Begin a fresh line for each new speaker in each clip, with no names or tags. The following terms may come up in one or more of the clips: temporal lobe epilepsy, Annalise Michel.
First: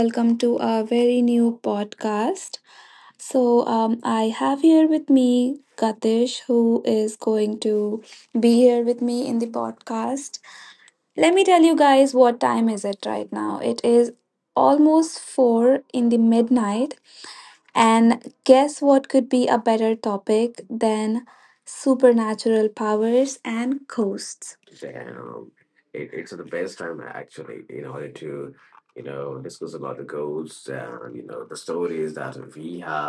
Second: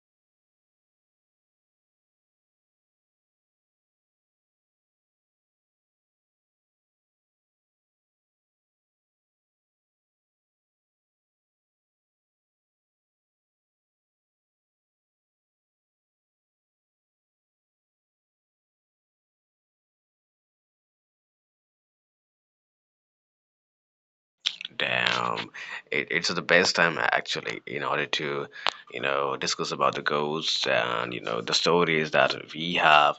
welcome to our very new podcast. I have here with me Katish, who is going to be here with me in the podcast. Let me tell you guys what time is it right now. It is almost four in the midnight, and guess what could be a better topic than supernatural powers and ghosts.
Damn, it's the best time actually in order to, you know, discuss about the ghosts and you know the stories that we have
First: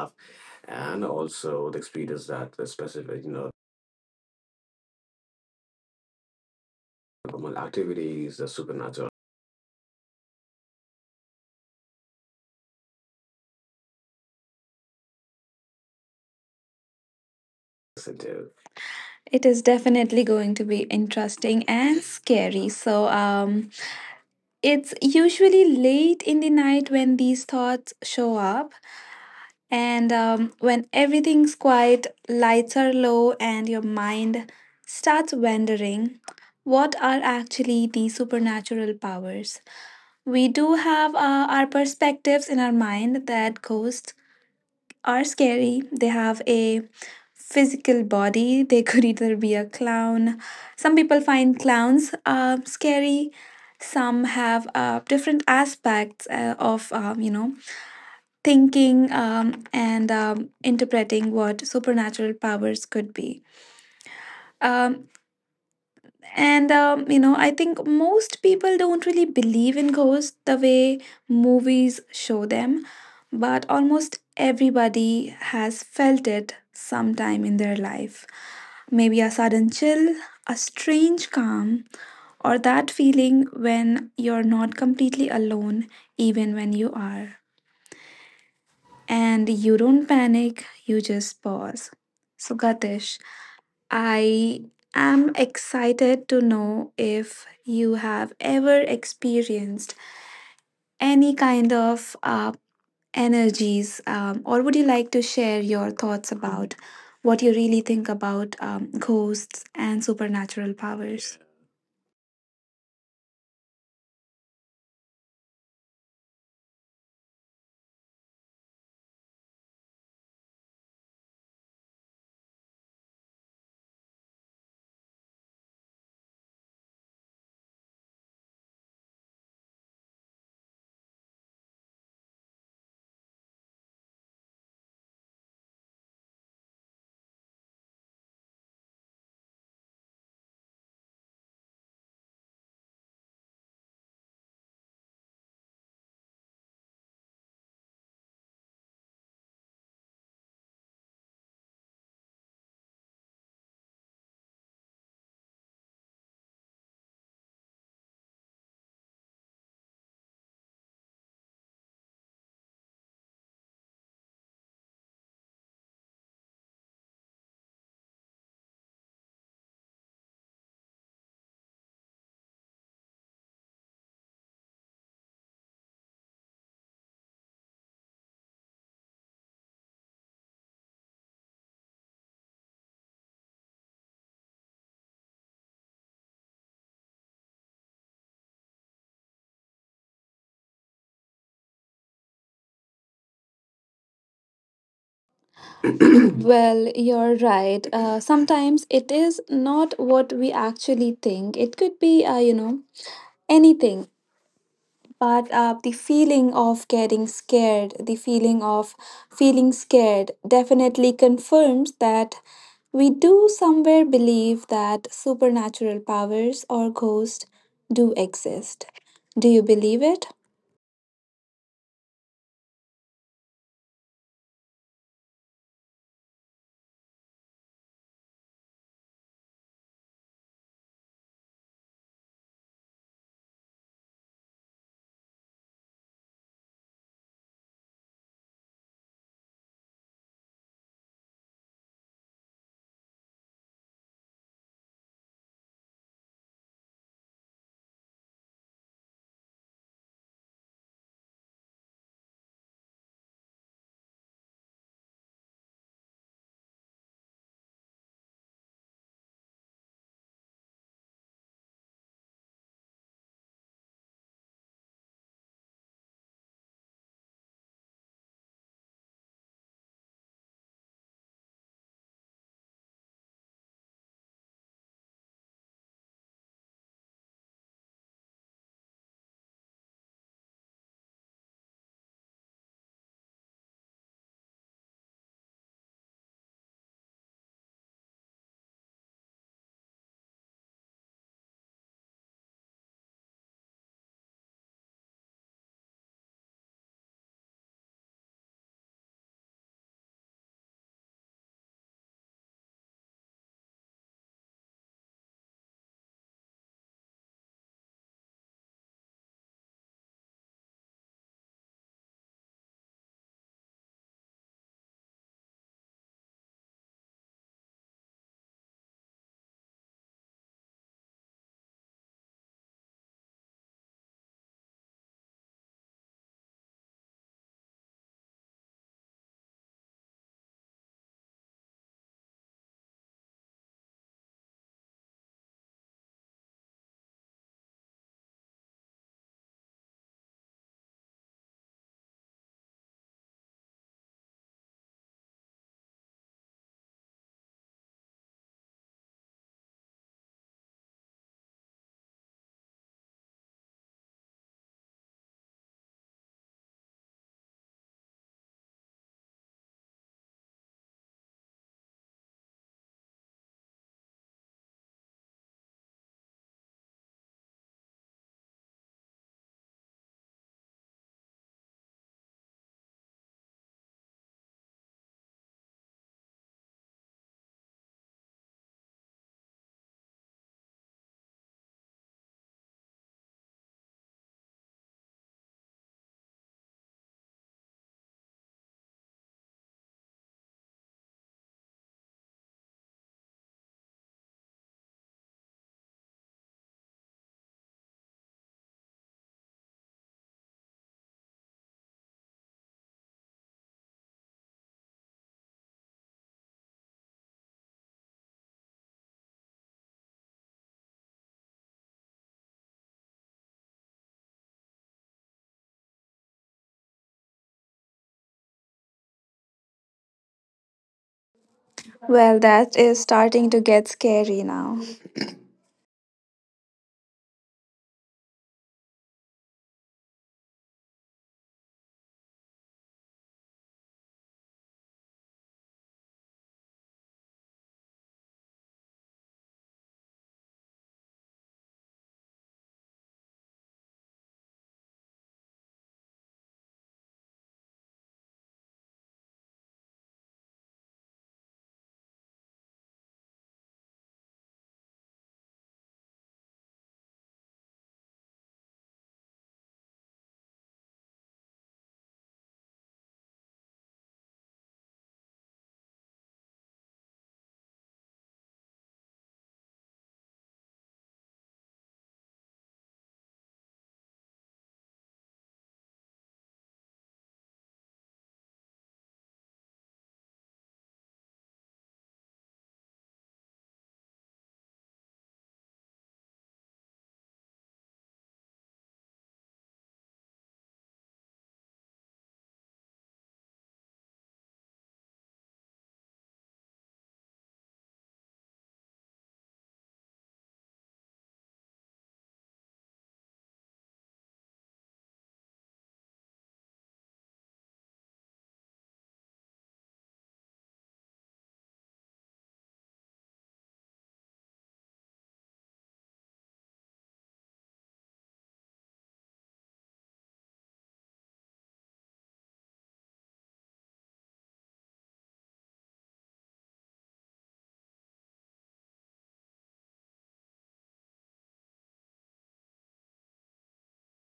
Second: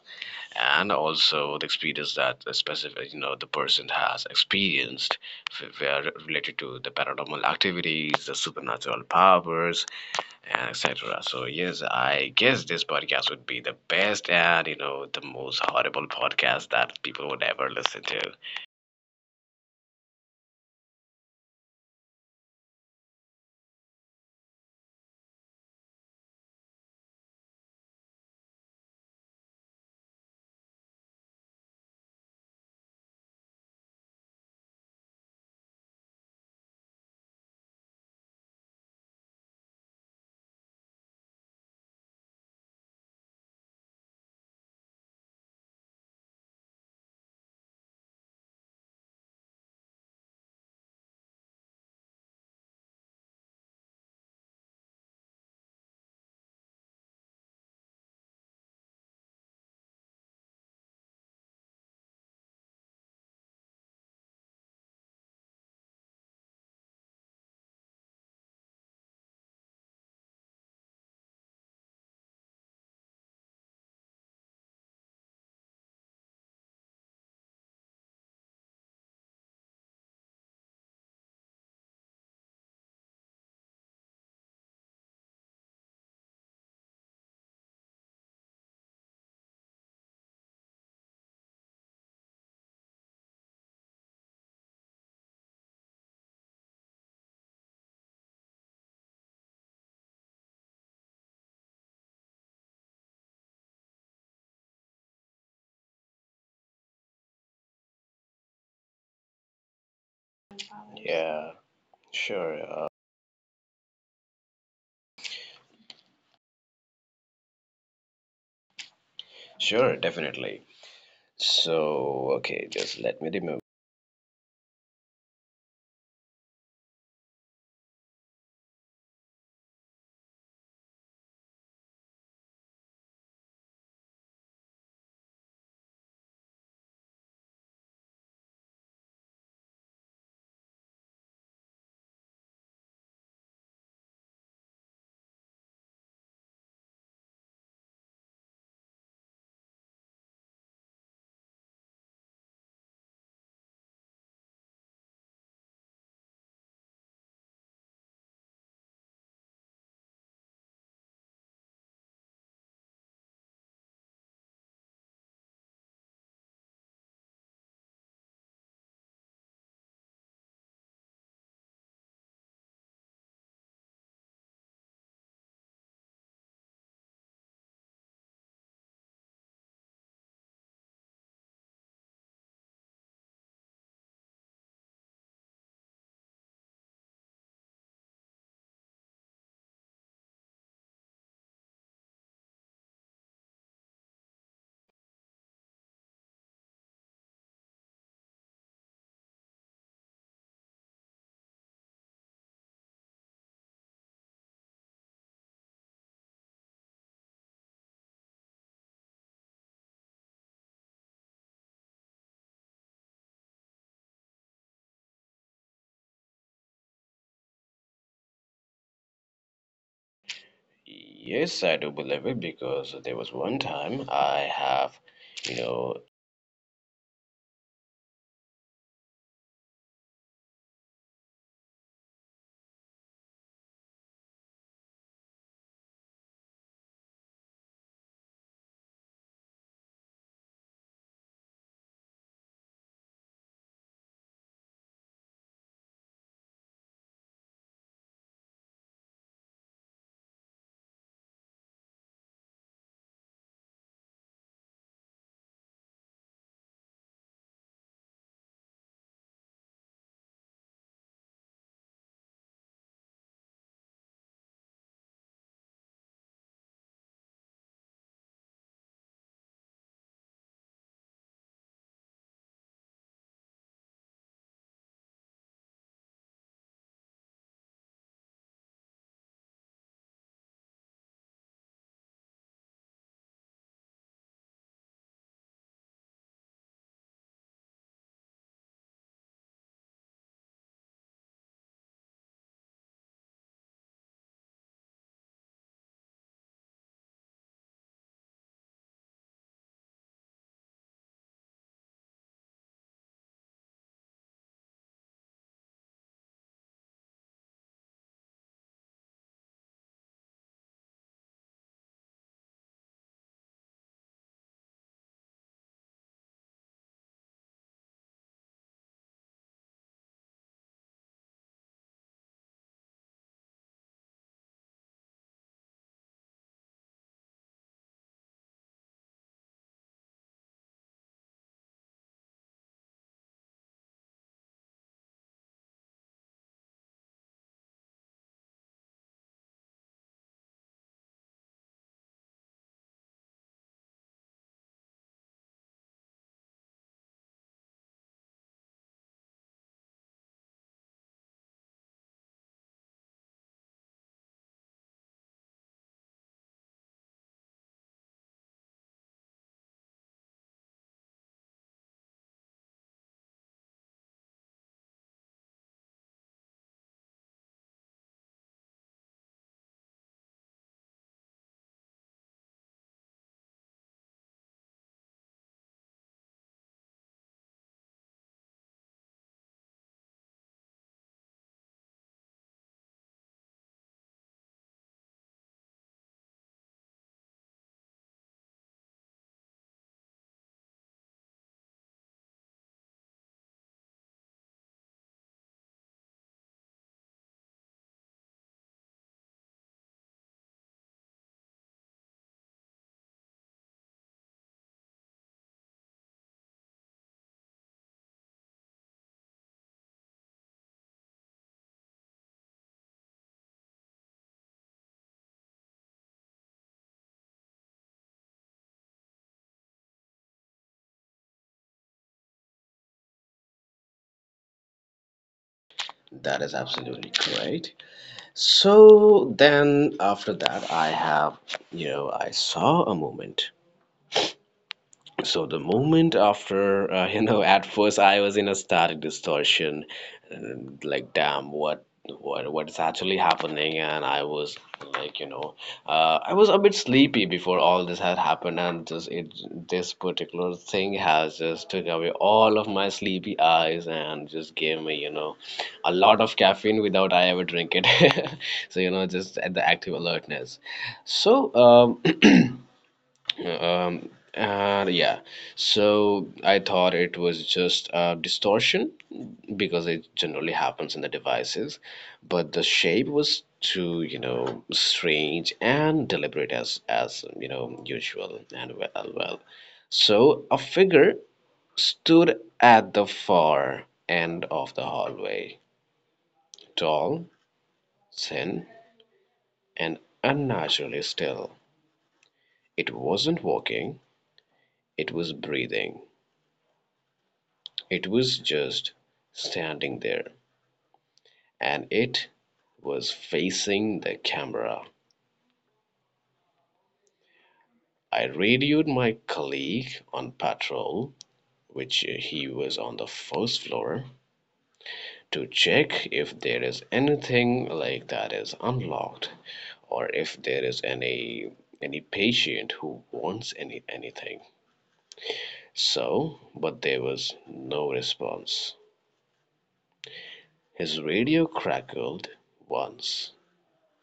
and also the experience that the specific you know the person has experienced, where related to the paranormal activities, the supernatural powers, and etc. So yes, I guess this podcast would be the best and you know the most horrible podcast that people would ever listen to.
It is definitely going to be interesting and scary. It's usually late in the night when these thoughts show up, and when everything's quiet, lights are low, and your mind starts wondering what are actually the supernatural powers. We do have our perspectives in our mind that ghosts are scary, they have a physical body. They could either be a clown. Some people find clowns scary. Some have different aspects of you know thinking and interpreting what supernatural powers could be. Um, and you know, I think most people don't really believe in ghosts the way movies show them, but almost everybody has felt it sometime in their life. Maybe a sudden chill, a strange calm, or that feeling when you're not completely alone, even when you are. And you don't panic, you just pause. So, Gatish, I am excited to know if you have ever experienced any kind of energies, or would you like to share your thoughts about what you really think about ghosts and supernatural powers?
Yeah, sure, sure, definitely. So, okay, just let me remember.
Well, you're right. Sometimes it is not what we actually think. It could be, you know, anything. But the feeling of getting scared, the feeling of feeling scared, definitely confirms that we do somewhere believe that supernatural powers or ghosts do exist. Do you believe it?
Yes, I do believe it because there was one time I have, you know,
Well, that is starting to get scary now.
that is absolutely correct. So then after that, I have, you know, I saw a moment. So the moment after, you know, at first I was in a static distortion, and like, damn, what, what is actually happening? And I was like, you know, I was a bit sleepy before all this had happened, and just this particular thing has just took away all of my sleepy eyes and just gave me, you know, a lot of caffeine without I ever drink it. So, you know, just at the active alertness. So, and yeah, so I thought it was just a distortion because it generally happens in the devices, but the shape was too, you know, strange and deliberate as you know usual and well. So a figure stood at the far end of the hallway, tall, thin, and unnaturally still. It wasn't walking, it was breathing. It was just standing there, and it was facing the camera. I radioed my colleague on patrol, which he was on the first floor, to check if there is anything like that is unlocked or if there is any patient who wants anything. So, but there was no response. His radio crackled once.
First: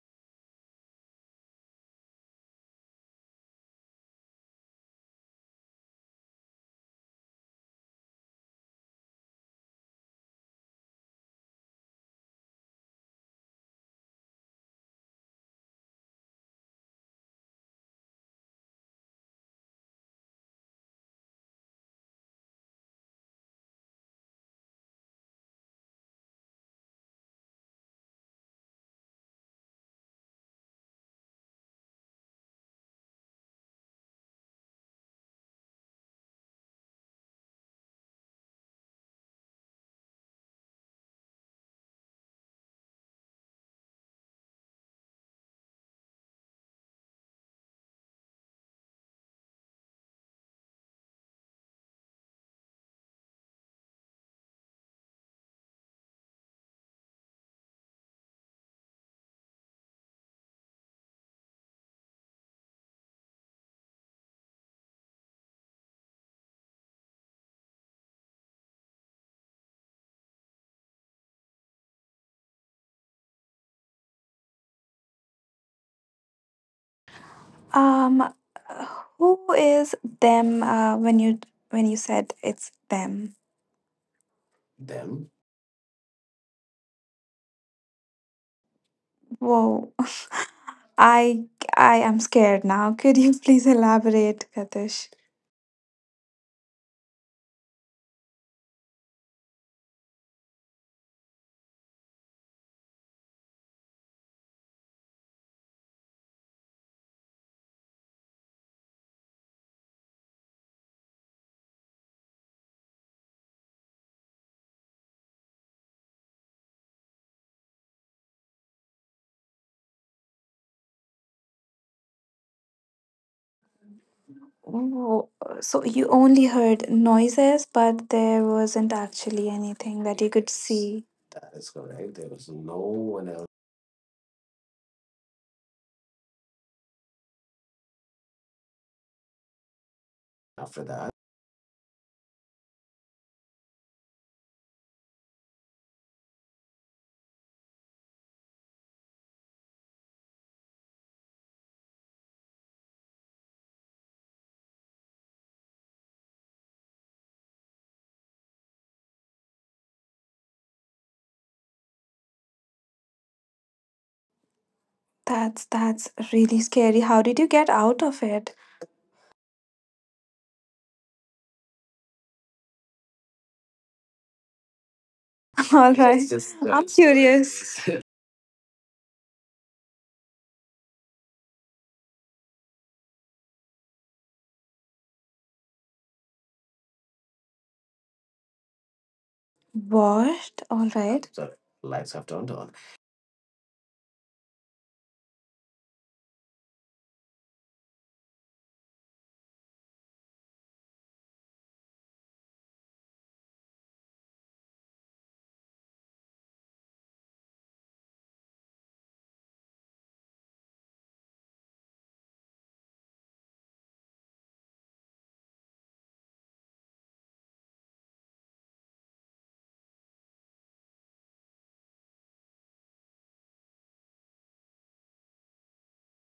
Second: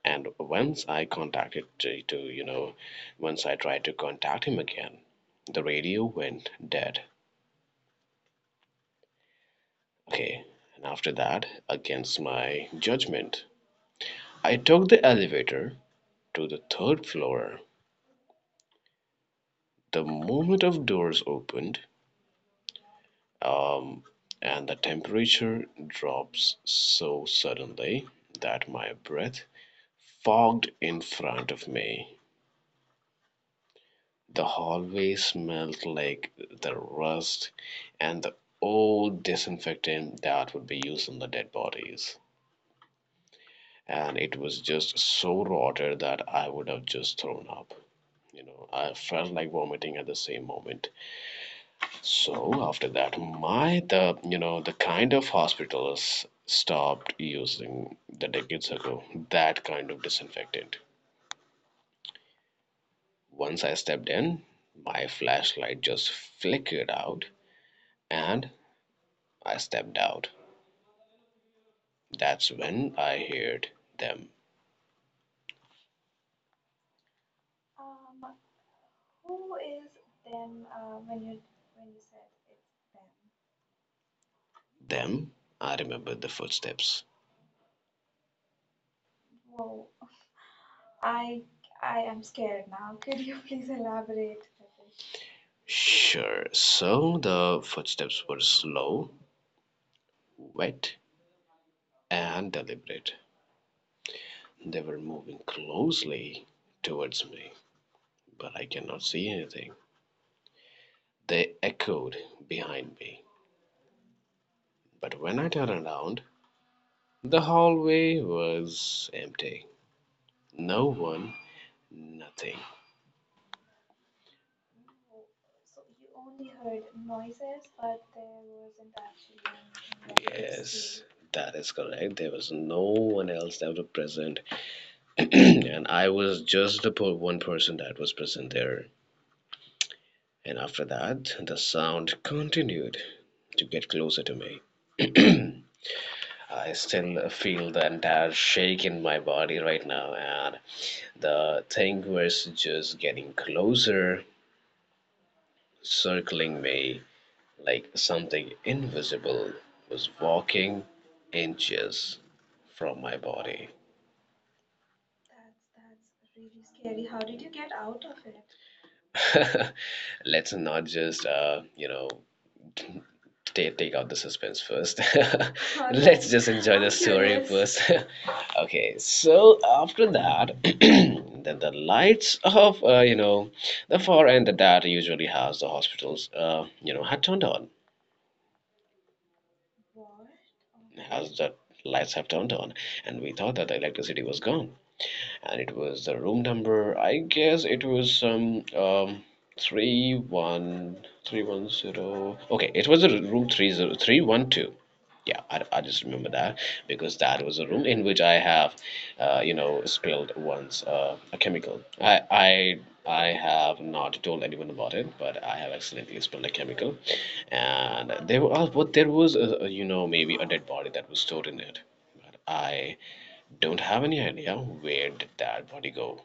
And once I contacted to, you know, once I tried to contact him again, the radio went dead. Okay. And after that, against my judgment, I took the elevator to the third floor. The moment of doors opened, um, and the temperature drops so suddenly that my breath fogged in front of me. The hallway smelled like the rust and the old disinfectant that would be used on the dead bodies. And it was just so rotted that I would have just thrown up. You know, I felt like vomiting at the same moment. So after that, my the you know the kind of hospitals stopped using the decades ago that kind of disinfectant. Once I stepped in, my flashlight just flickered out, and I stepped out. That's when I heard them.
Um,
Um,
who
who is
is them?
them,
Uh, when you when
when
you
you said
said it's
it's
them.
them? Them? I remembered the footsteps. Whoa,
Whoa. I
I
I
I
am
am
scared
scared
now.
now.
Could
Could
you
you
please
please
elaborate,
elaborate?
Katish?
Sure. So the footsteps were slow, wet, and deliberate. They were moving closely towards me, but I cannot see anything. They echoed behind me. But when I turned around, the hallway was empty. No one, nothing. Oh,
Whoa. So
so
you
you
only
only heard
heard noises,
noises, but
but
there
there wasn't
wasn't actually
actually anything that you could,
anything.
Yes.
Yes,
see.
that is correct. There was no one else that was present, and I was just the one person that was present there. And after that, the sound continued to get closer to me. I still feel the entire shake in my body right now, and the thing was just getting closer, circling me like something invisible was walking inches from my body. That's that's
That's really
really
scary.
scary. How
How did
did
you
you get
get out
out of
of it?
it? Let's not just, you know, take out the suspense first.
All right.
Let's just enjoy
I'm
the story first.
curious.
Okay, so after that, the lights of you know the far end that usually has the hospitals you know had turned on,
What? All right.
has the lights have turned on, and we thought that the electricity was gone, and it was the room number. I guess it was some 31310. Okay, it was a room 30312. Yeah, I just remember that because that was a room in which I have, you know, spilled once a chemical. I have not told anyone about it, but I have accidentally spilled a chemical, and but there was you know, maybe a dead body that was stored in it. I don't have any idea. Where did that body go?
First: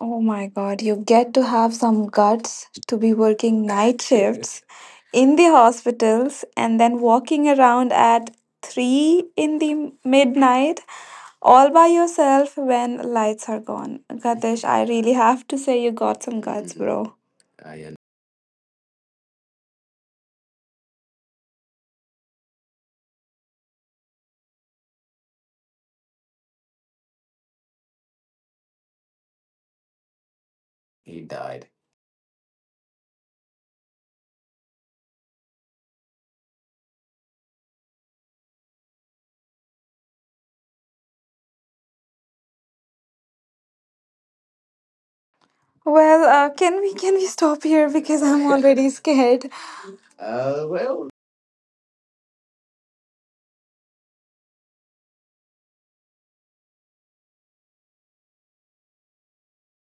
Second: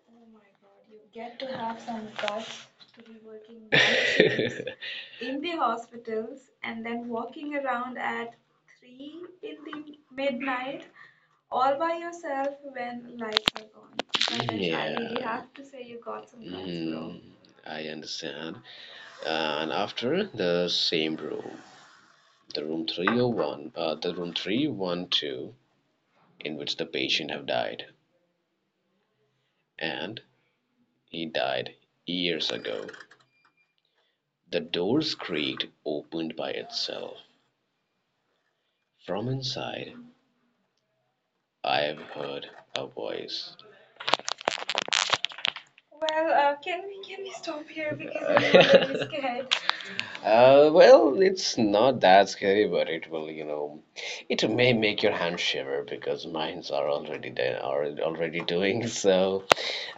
Oh
Oh
my
my
god,
god,
you
you
get
get
to
to
have
have
some
some guts
guts to
to
be
be
working
working night
night shifts
shifts
in
in
the
the hospitals
hospitals and
and
then
then
walking
walking
around
around at
at
3
3
in
in the
the
midnight
midnight
all
all
by
by yourself
yourself when
when lights
lights are
are gone.
gone.
But
Gatish,
then
I
I
really
really, yeah,
have
have
to
to
say
say
you
you
got
got
some
some guts,
guts,
bro.
bro.
Mm, I understand. And after the same room, the room 301, the room 312, in which the patient have died, and he died years ago. The doors creaked opened by itself. From inside I have heard a voice.
Well,
Well,
uh, can we can
can
we
we
stop
stop
here
here
because
because
I'm
I'm
already
really scared.
scared.
Well, it's not that scary, but it will, you know, it may make your hand shiver because mines are already there, are already doing so.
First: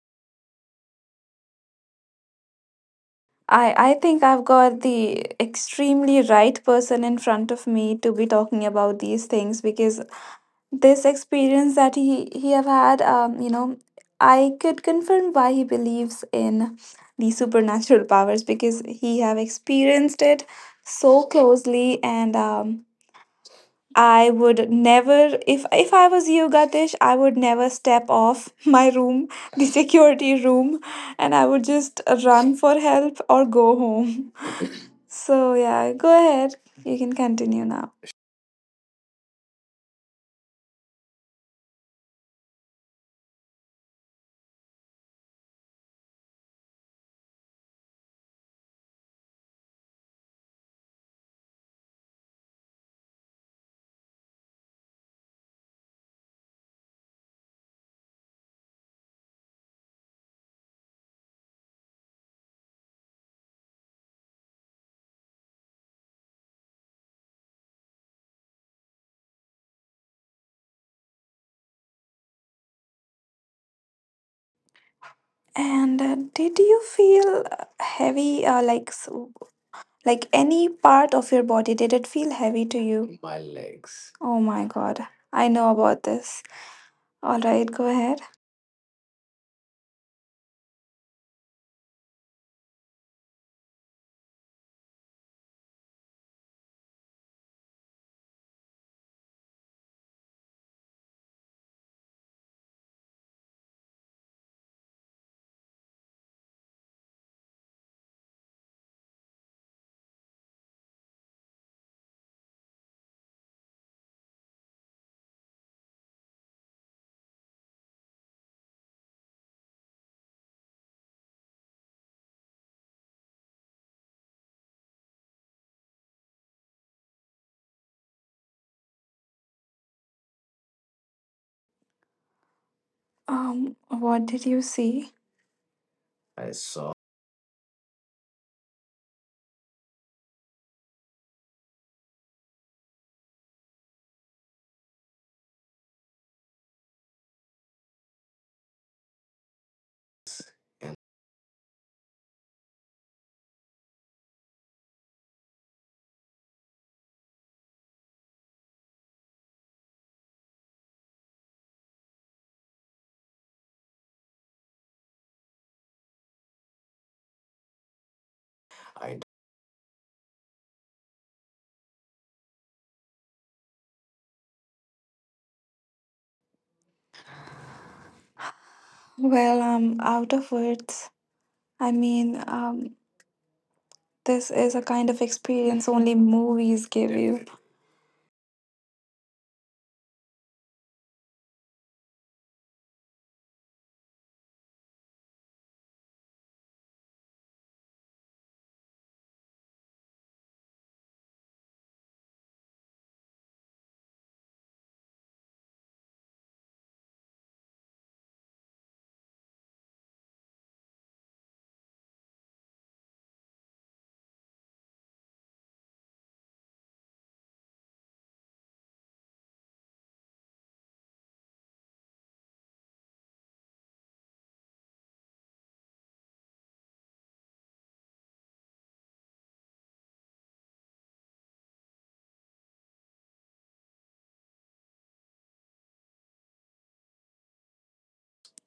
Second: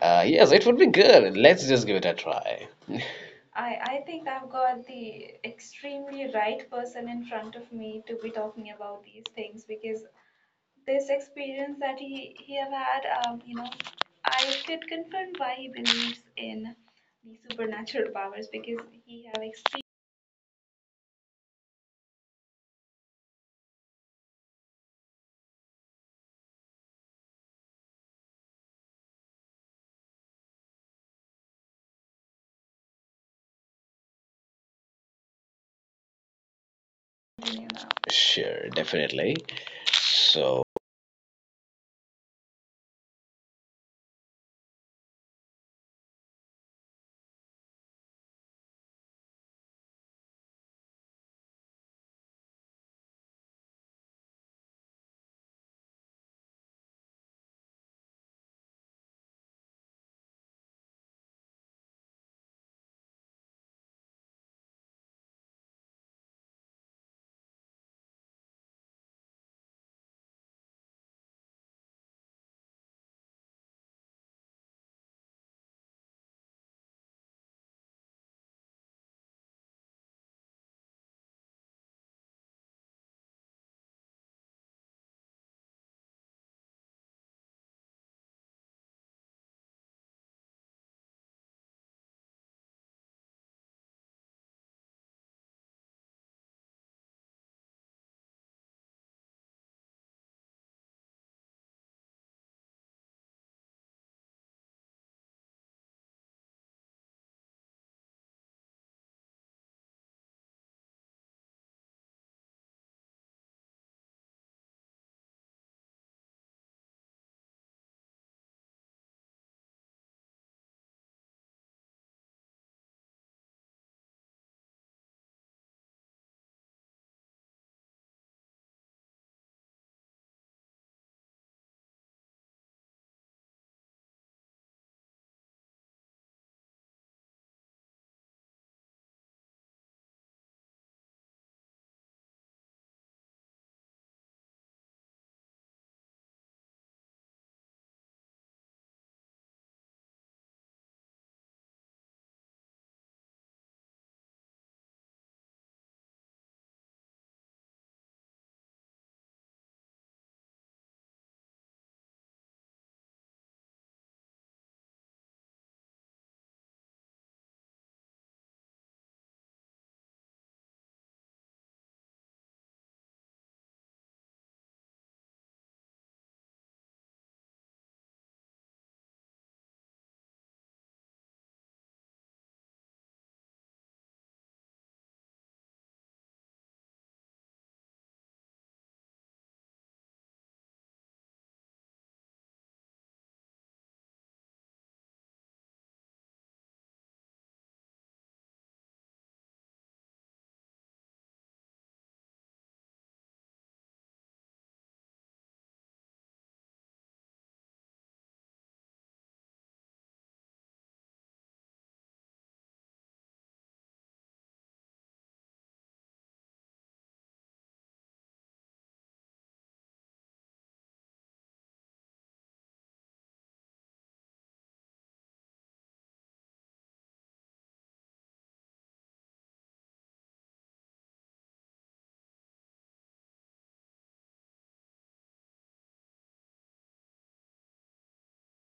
Yes, it would be good. Let's just give it a try.
I
I
think
think
I've
I've
got
got
the
the
extremely
extremely
right
right
person
person
in
in
front
front
of
of
me
me
to
to
be
be
talking
talking
about
about these
these things
things
because
because
this
this
experience
experience
that
that
he he
he
have
have
had
had,
you
you
know
know,
I
I
could
could
confirm
confirm
why
why
he
he
believes
believes
in
in
the
the
supernatural
supernatural
powers
powers because
because he
he
have
have experienced,
experienced it so closely and I would never if I was you gatish I would never step off my room the security room and I would just run for help or go home so yeah go ahead you can
you
continue
know.
now
Sure, definitely. So,
And did you feel heavy like any part of your body, did it feel heavy to you? Oh my god, I know about this. Alright, go ahead. What did you see? Well, I'm out of words. I mean, this is a kind of experience only movies give you.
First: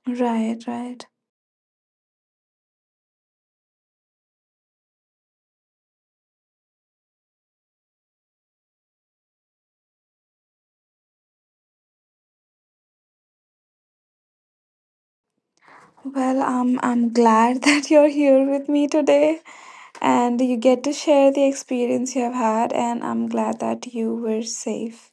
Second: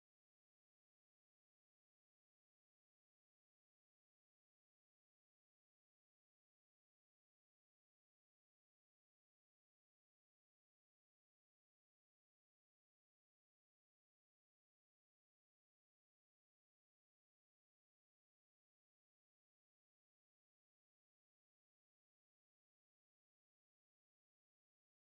Right, right. Well, I'm glad that you're here with me today and you get to share the experience you have had, and I'm glad that you were safe.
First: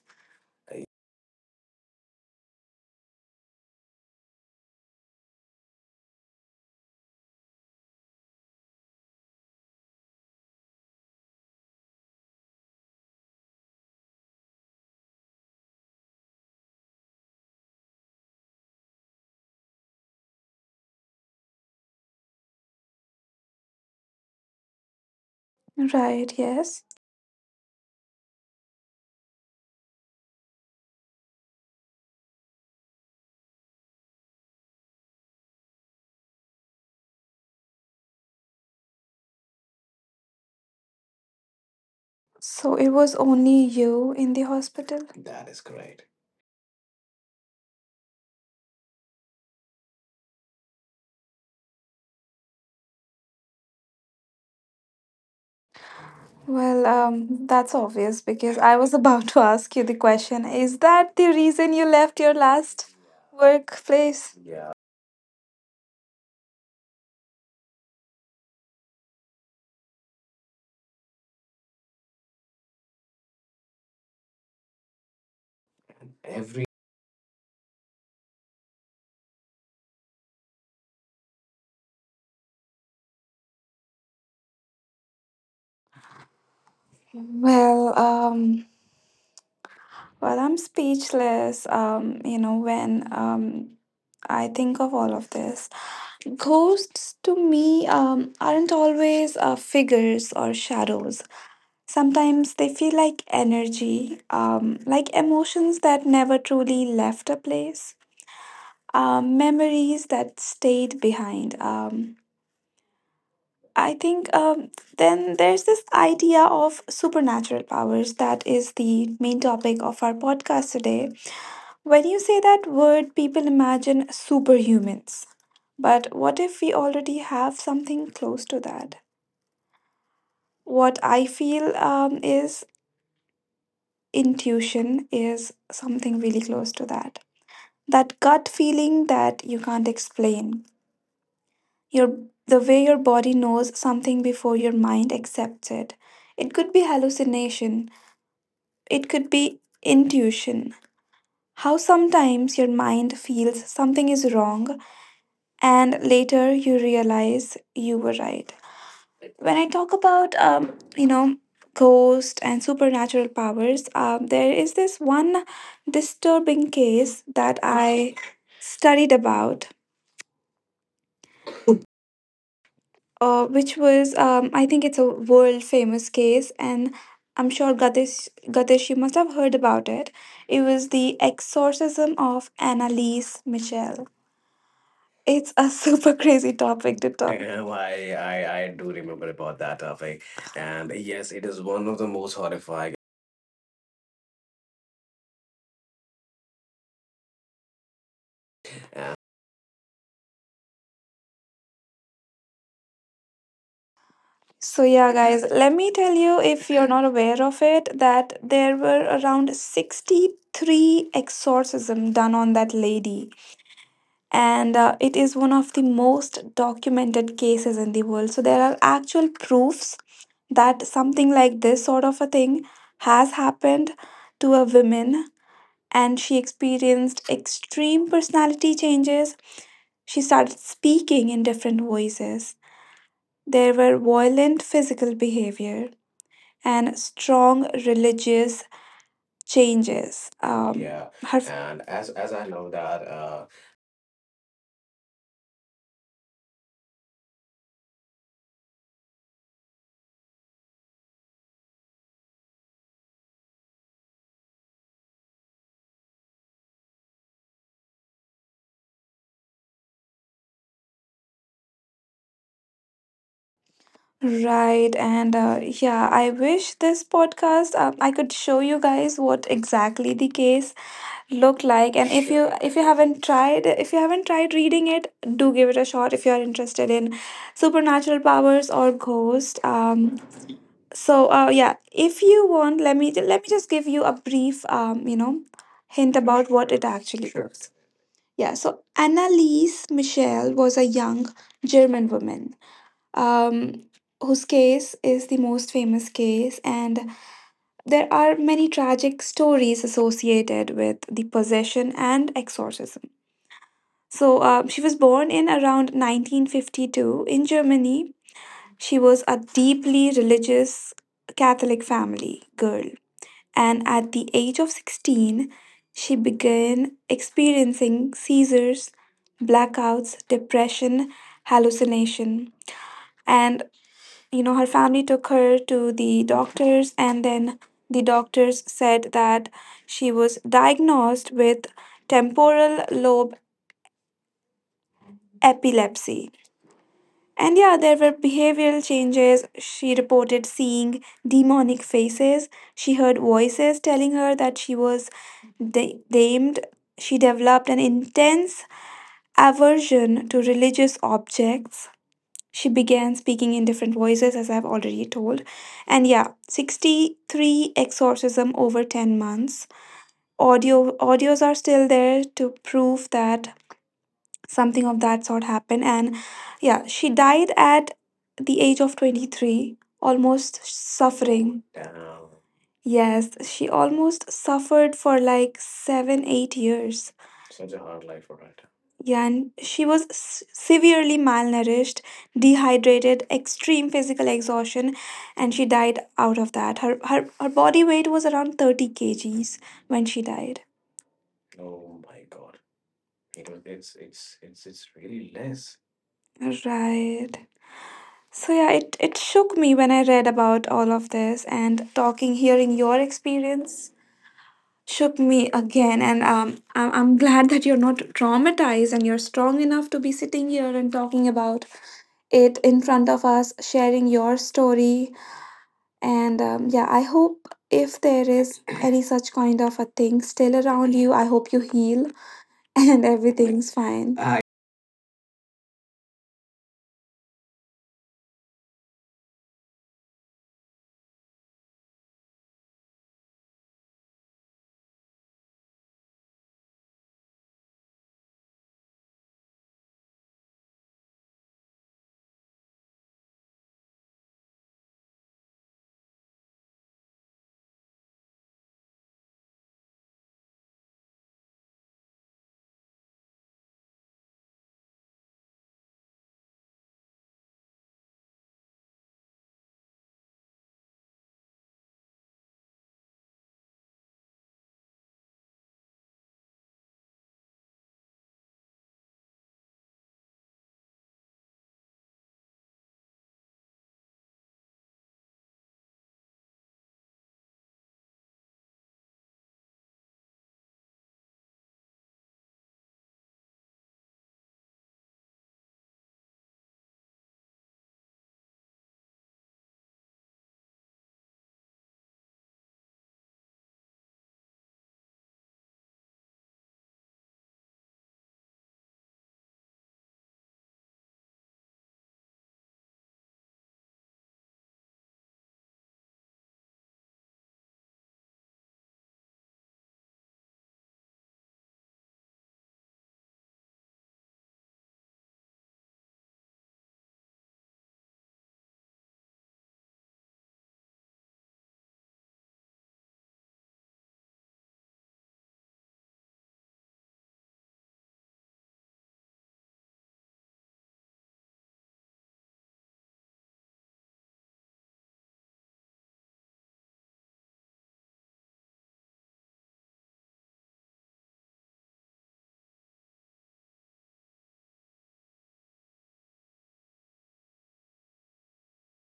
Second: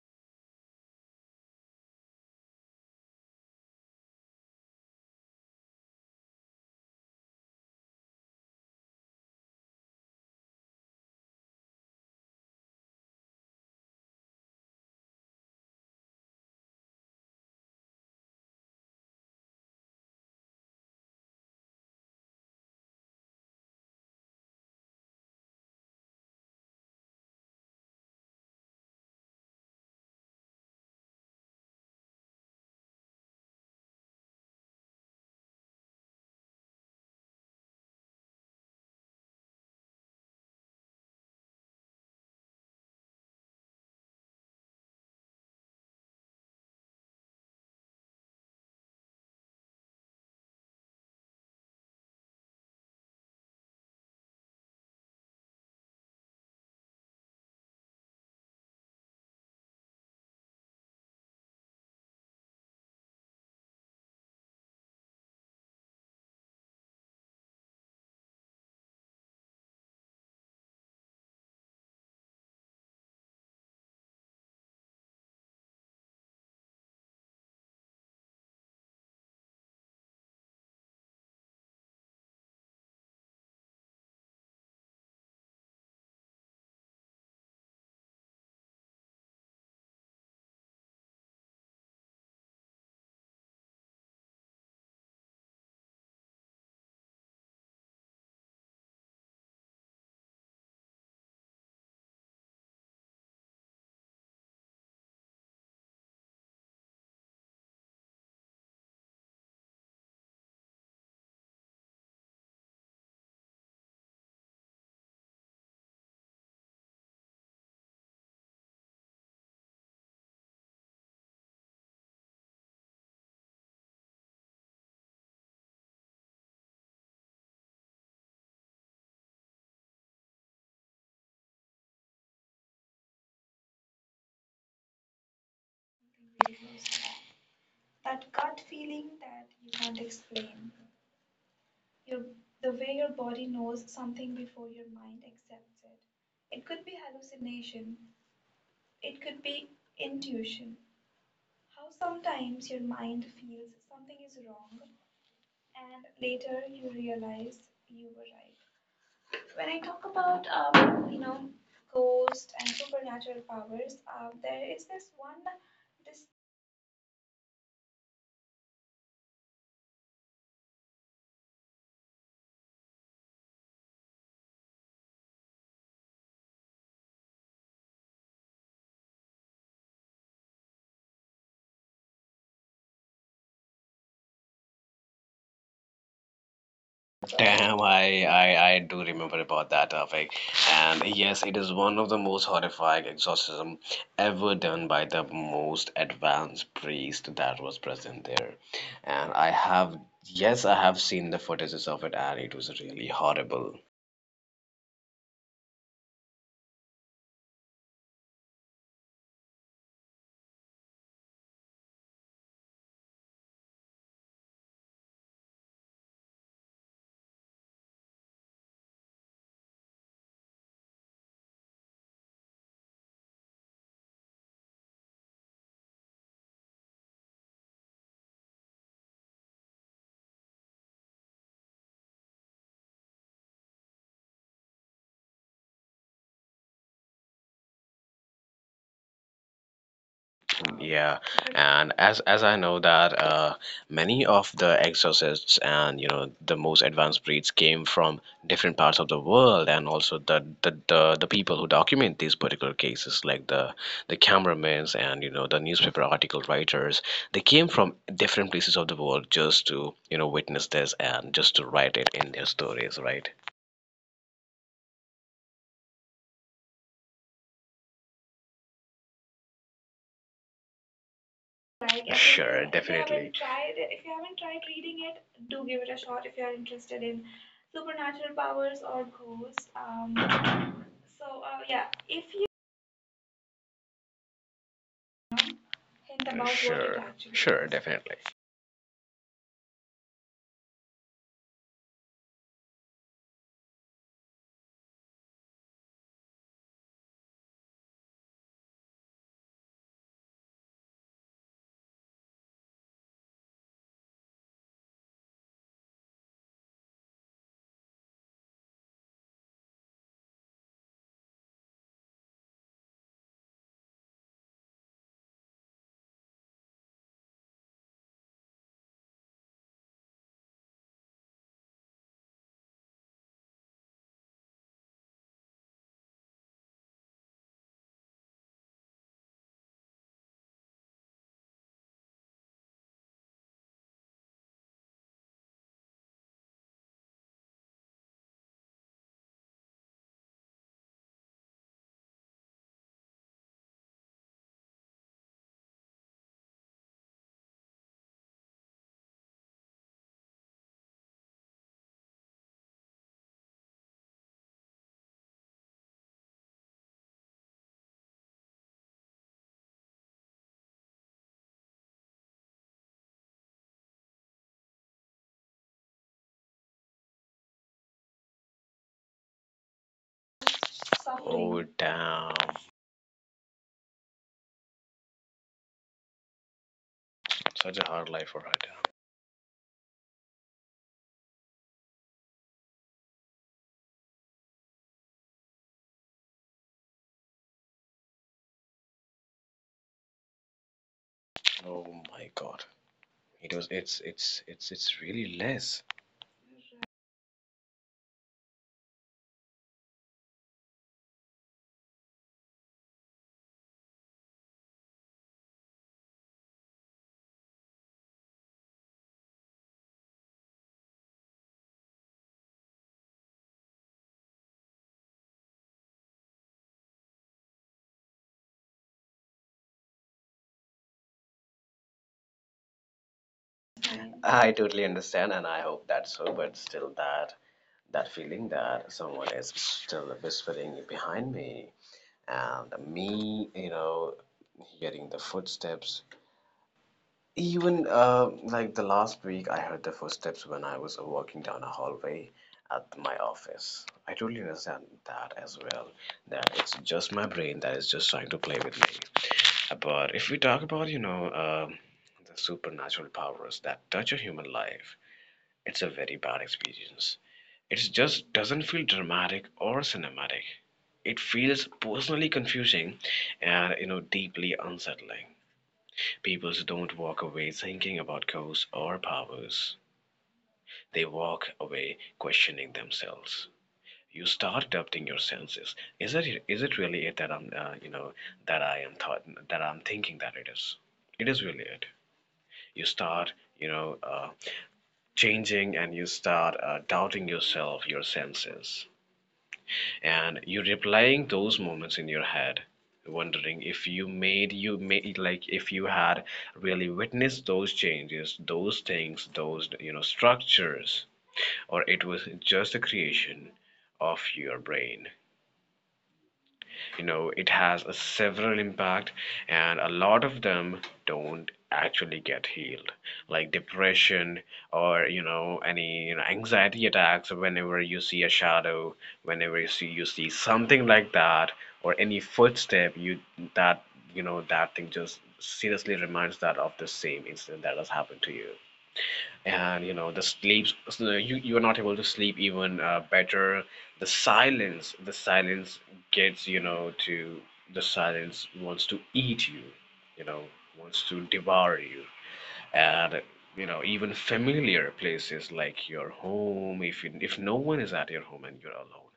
Right, yes. So it was only you in the hospital? Well, that's obvious because I was about to ask you the question. Is that the reason you left your last workplace? Well, um, well, I'm speechless. You know, when I think of all of this, ghosts to me aren't always figures or shadows. Sometimes they feel like energy, like emotions that never truly left a place, memories that stayed behind. I think then there's this idea of supernatural powers that is the main topic of our podcast today. When you say that word, people imagine superhumans. But what if we already have something close to that? What I feel is intuition is
really close to
something
that.
really close to that,
That gut
that
feeling
gut
that you
feeling
can't
that you
explain.
can't explain,
Your, the
your,
way your
the
body
way your
knows
body
something
knows
before your
something before
mind
your mind
accepts it.
accepts it.
It could be
It could be
hallucination,
hallucination,
it could
it
be
could be
intuition,
intuition.
how
How
sometimes your
sometimes your
mind
mind
feels
feels
something is
something is
wrong
wrong
and
and
later
later
you
you
realize
realize
you were
you were
right.
right.
When I
when
talk
I talk
about,
about um,
you
you
know,
know
ghosts and
ghosts and
supernatural
supernatural
powers,
powers,
there
there
is
is this one
this.
disturbing case that I studied about, which was I think it's a world famous case, and I'm sure Gadesh, you must have heard about it. It was the exorcism of Annalise Michel. It's a super crazy topic to talk.
Damn, I do remember about that topic. And yes, it is one of the most horrifying exorcism ever done by the most advanced priest that was present there. And I have, yes, I have seen the footages of it, and it was really horrible.
So, yeah, guys, let me tell you if you're not aware of it, that there were around 63 exorcism done on that lady. And it is one of the most documented cases in the world. So, there are actual proofs that something like this sort of a thing has happened to a woman. And she experienced extreme personality changes. She started speaking in different voices. There were violent physical behavior and strong religious changes.
Yeah,
Her
and as I know that many of the exorcists and you know the most advanced breeds came from different parts of the world, and also the people who document these particular cases, like the cameramen and you know the newspaper article writers, they came from different places of the world just to you know witness this and just to write it in their stories, right?
Right, and yeah, I wish this podcast I could show you guys what exactly the case looked like.
Like it.
And
Sure,
if you
definitely. If you
haven't
haven't
tried
tried,
if
if
you
you
haven't
haven't tried
tried reading
reading
it,
it,
do
do
give
give
it
it
a
a
shot
shot
if
if
you
you
are
are
interested
interested
in
in
supernatural
supernatural
powers
powers
or
or ghosts.
ghost.
So
Yeah,
yeah, if
if
you
you want, let me just give you a brief you know,
hint
hint
about what it.
about what it
Sure, actually,
actually.
sure, is, definitely.
Yeah, so Annalise Michel was a young German woman um, whose case is the most famous case, and there are many tragic stories associated with the possession and exorcism. So she was born in around 1952 in Germany. She was a deeply religious Catholic family girl and at the age of 16, she began experiencing seizures, blackouts, depression, hallucination. And you know, her family took her to the doctors, and then the doctors said that she was diagnosed with temporal lobe epilepsy. And yeah, there were behavioral changes. She reported seeing demonic faces. She heard voices telling her that she was damned. She developed an intense aversion to religious objects. She began speaking in different voices, as I've already told. And yeah, 63 exorcism over 10 months. Audios are still there to prove that something of that sort happened. And yeah, she died at the age of 23, almost
Suffering. Oh
suffering.
damn,
Yes, she almost suffered for like 7 8 years.
such a hard life for her.
Yeah, and she was severely malnourished, dehydrated, extreme physical exhaustion, and she died out of that. Her body weight was around 30 kg kgs when she died.
Damn. Oh my god, it was. It's really less.
Right. So yeah, it shook me when I read about all of this and talking, hearing your experience shook me again. And um, I'm glad that you're not traumatized and you're strong enough to be sitting here and talking about it in front of us, sharing your story. And yeah, I hope if there is any such kind of a thing still around you, I hope you heal and everything's
Right.
fine.
I totally understand, and I hope that's so. But still, that that feeling that someone is still whispering behind me and me you know hearing the footsteps, even like the last week I heard the footsteps when I was walking down a hallway at my office. I totally understand that as well, that it's just my brain that is just trying to play with me. But if we talk about you know the supernatural powers that touch a human life, it's a very bad experience. It just doesn't feel dramatic or cinematic. It feels personally confusing and you know deeply unsettling. People don't walk away thinking about ghosts or powers. They walk away questioning themselves. You start doubting your senses. Is it really it that I'm, you know, that I am thought that I'm thinking that it is? It is really it. You start you know, changing, and you start, doubting yourself, your senses, and you're replying those moments in your head, wondering if you made, like, if you had really witnessed those changes, those things, those you know structures, or it was just a creation of your brain. You know, it has a several impact, and a lot of them don't actually get healed, like depression, or you know any you know anxiety attacks whenever you see a shadow, whenever you see something like that, or any footstep you that you know that thing just seriously reminds that of the same incident that has happened to you. And you know the sleep, so you are not able to sleep even, better. The silence gets you know to, the silence wants to eat you, you know, wants to devour you. And you know, even familiar places like your home, if no one is at your home and you're alone,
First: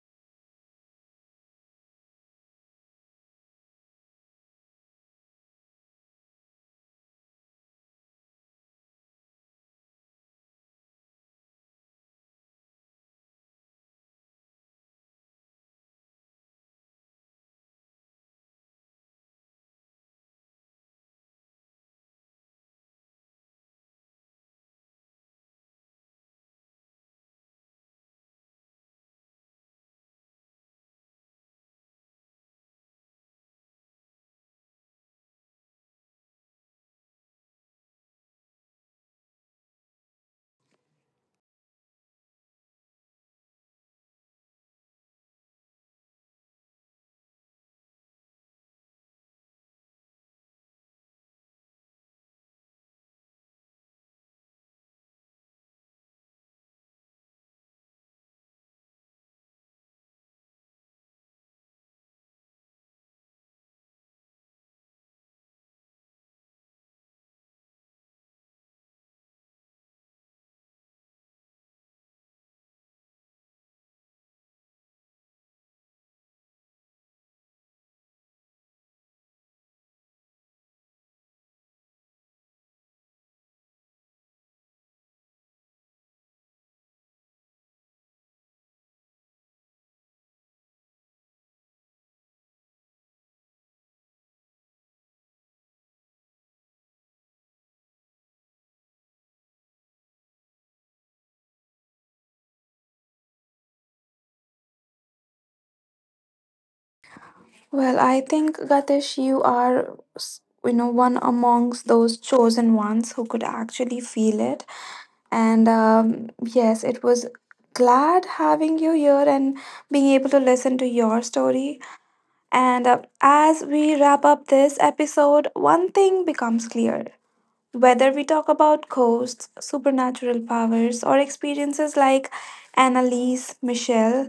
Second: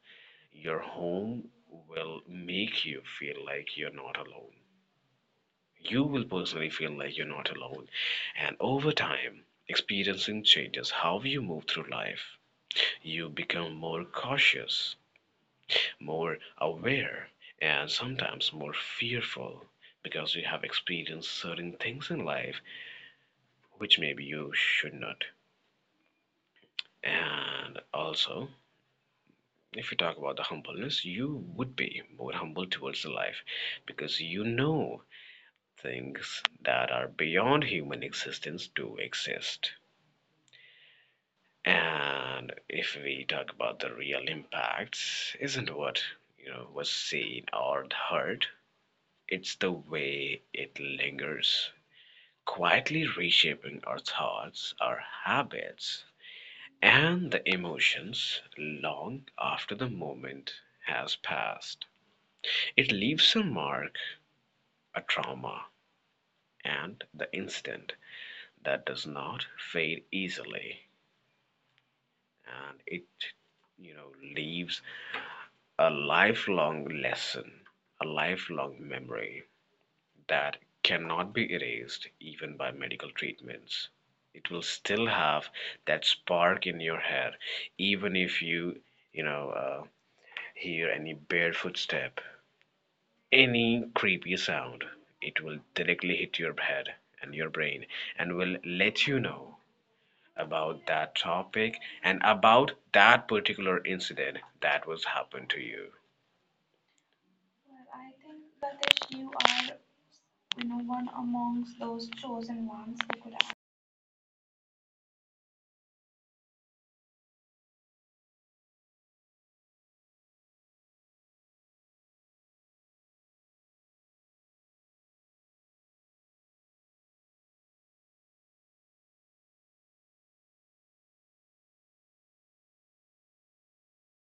your home will make you feel like you're not alone. You will personally feel like you're not alone. And over time, experiencing changes how you move through life. You become more cautious, more aware, and sometimes more fearful because you have experienced certain things in life which maybe you should not. And also, if you talk about the humbleness, you would be more humble towards the life because you know things that are beyond human existence to exist. And if we talk about the real impacts, isn't what you know was seen or heard. It's the way it lingers, quietly reshaping our thoughts, our habits, and the emotions long after the moment has passed. It leaves a mark, a trauma, and the incident that does not fade easily, and it you know leaves a lifelong lesson, a lifelong memory that cannot be erased even by medical treatments. It will still have that spark in your head, even if you, you know, hear any bare footstep, any creepy sound. It will directly hit your head and your brain and will let you know about that topic and about that particular incident that was happened to you. Well,
Well,
I
I
think
think
that
Gatish,
if you
you
are,
are,
you
you
know,
know,
one
one
amongst
amongst
those
those
chosen
chosen
ones,
ones
you
who
could
could
act.
actually feel it. And yes, it was glad having you here and being able to listen to your story. And as we wrap up this episode, one thing becomes clear. Whether we talk about ghosts, supernatural powers, or experiences like Annalise Michelle,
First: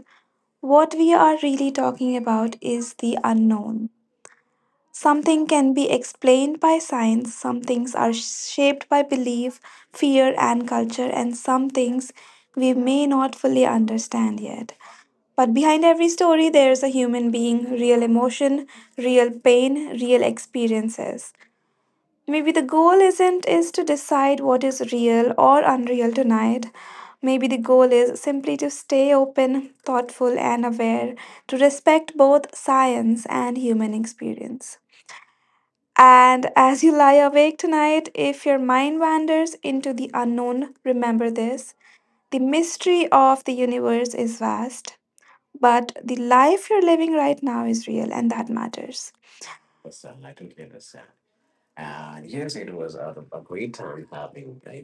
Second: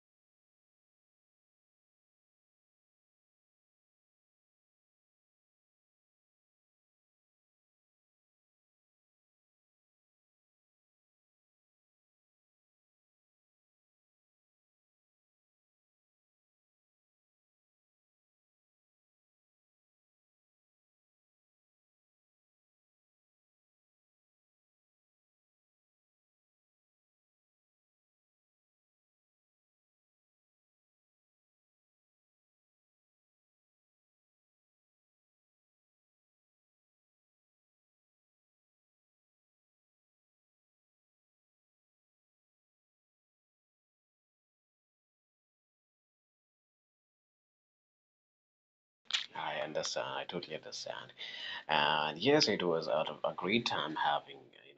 what we are really talking about is the unknown. Some things can be explained by science, some things are shaped by belief, fear, and culture, and some things we may not fully understand yet. But behind every story, there's a human being, real emotion, real pain, real experiences. Maybe the goal isn't is to decide what is real or unreal tonight. Maybe the goal is simply to stay open, thoughtful, and aware, to respect both science and human experience. And as you lie awake tonight, if your mind wanders into the unknown, remember this: the mystery of the universe is vast, but the life you're living right now is real, and that matters.
I understand. I totally understand. And yes, it was a great time having, you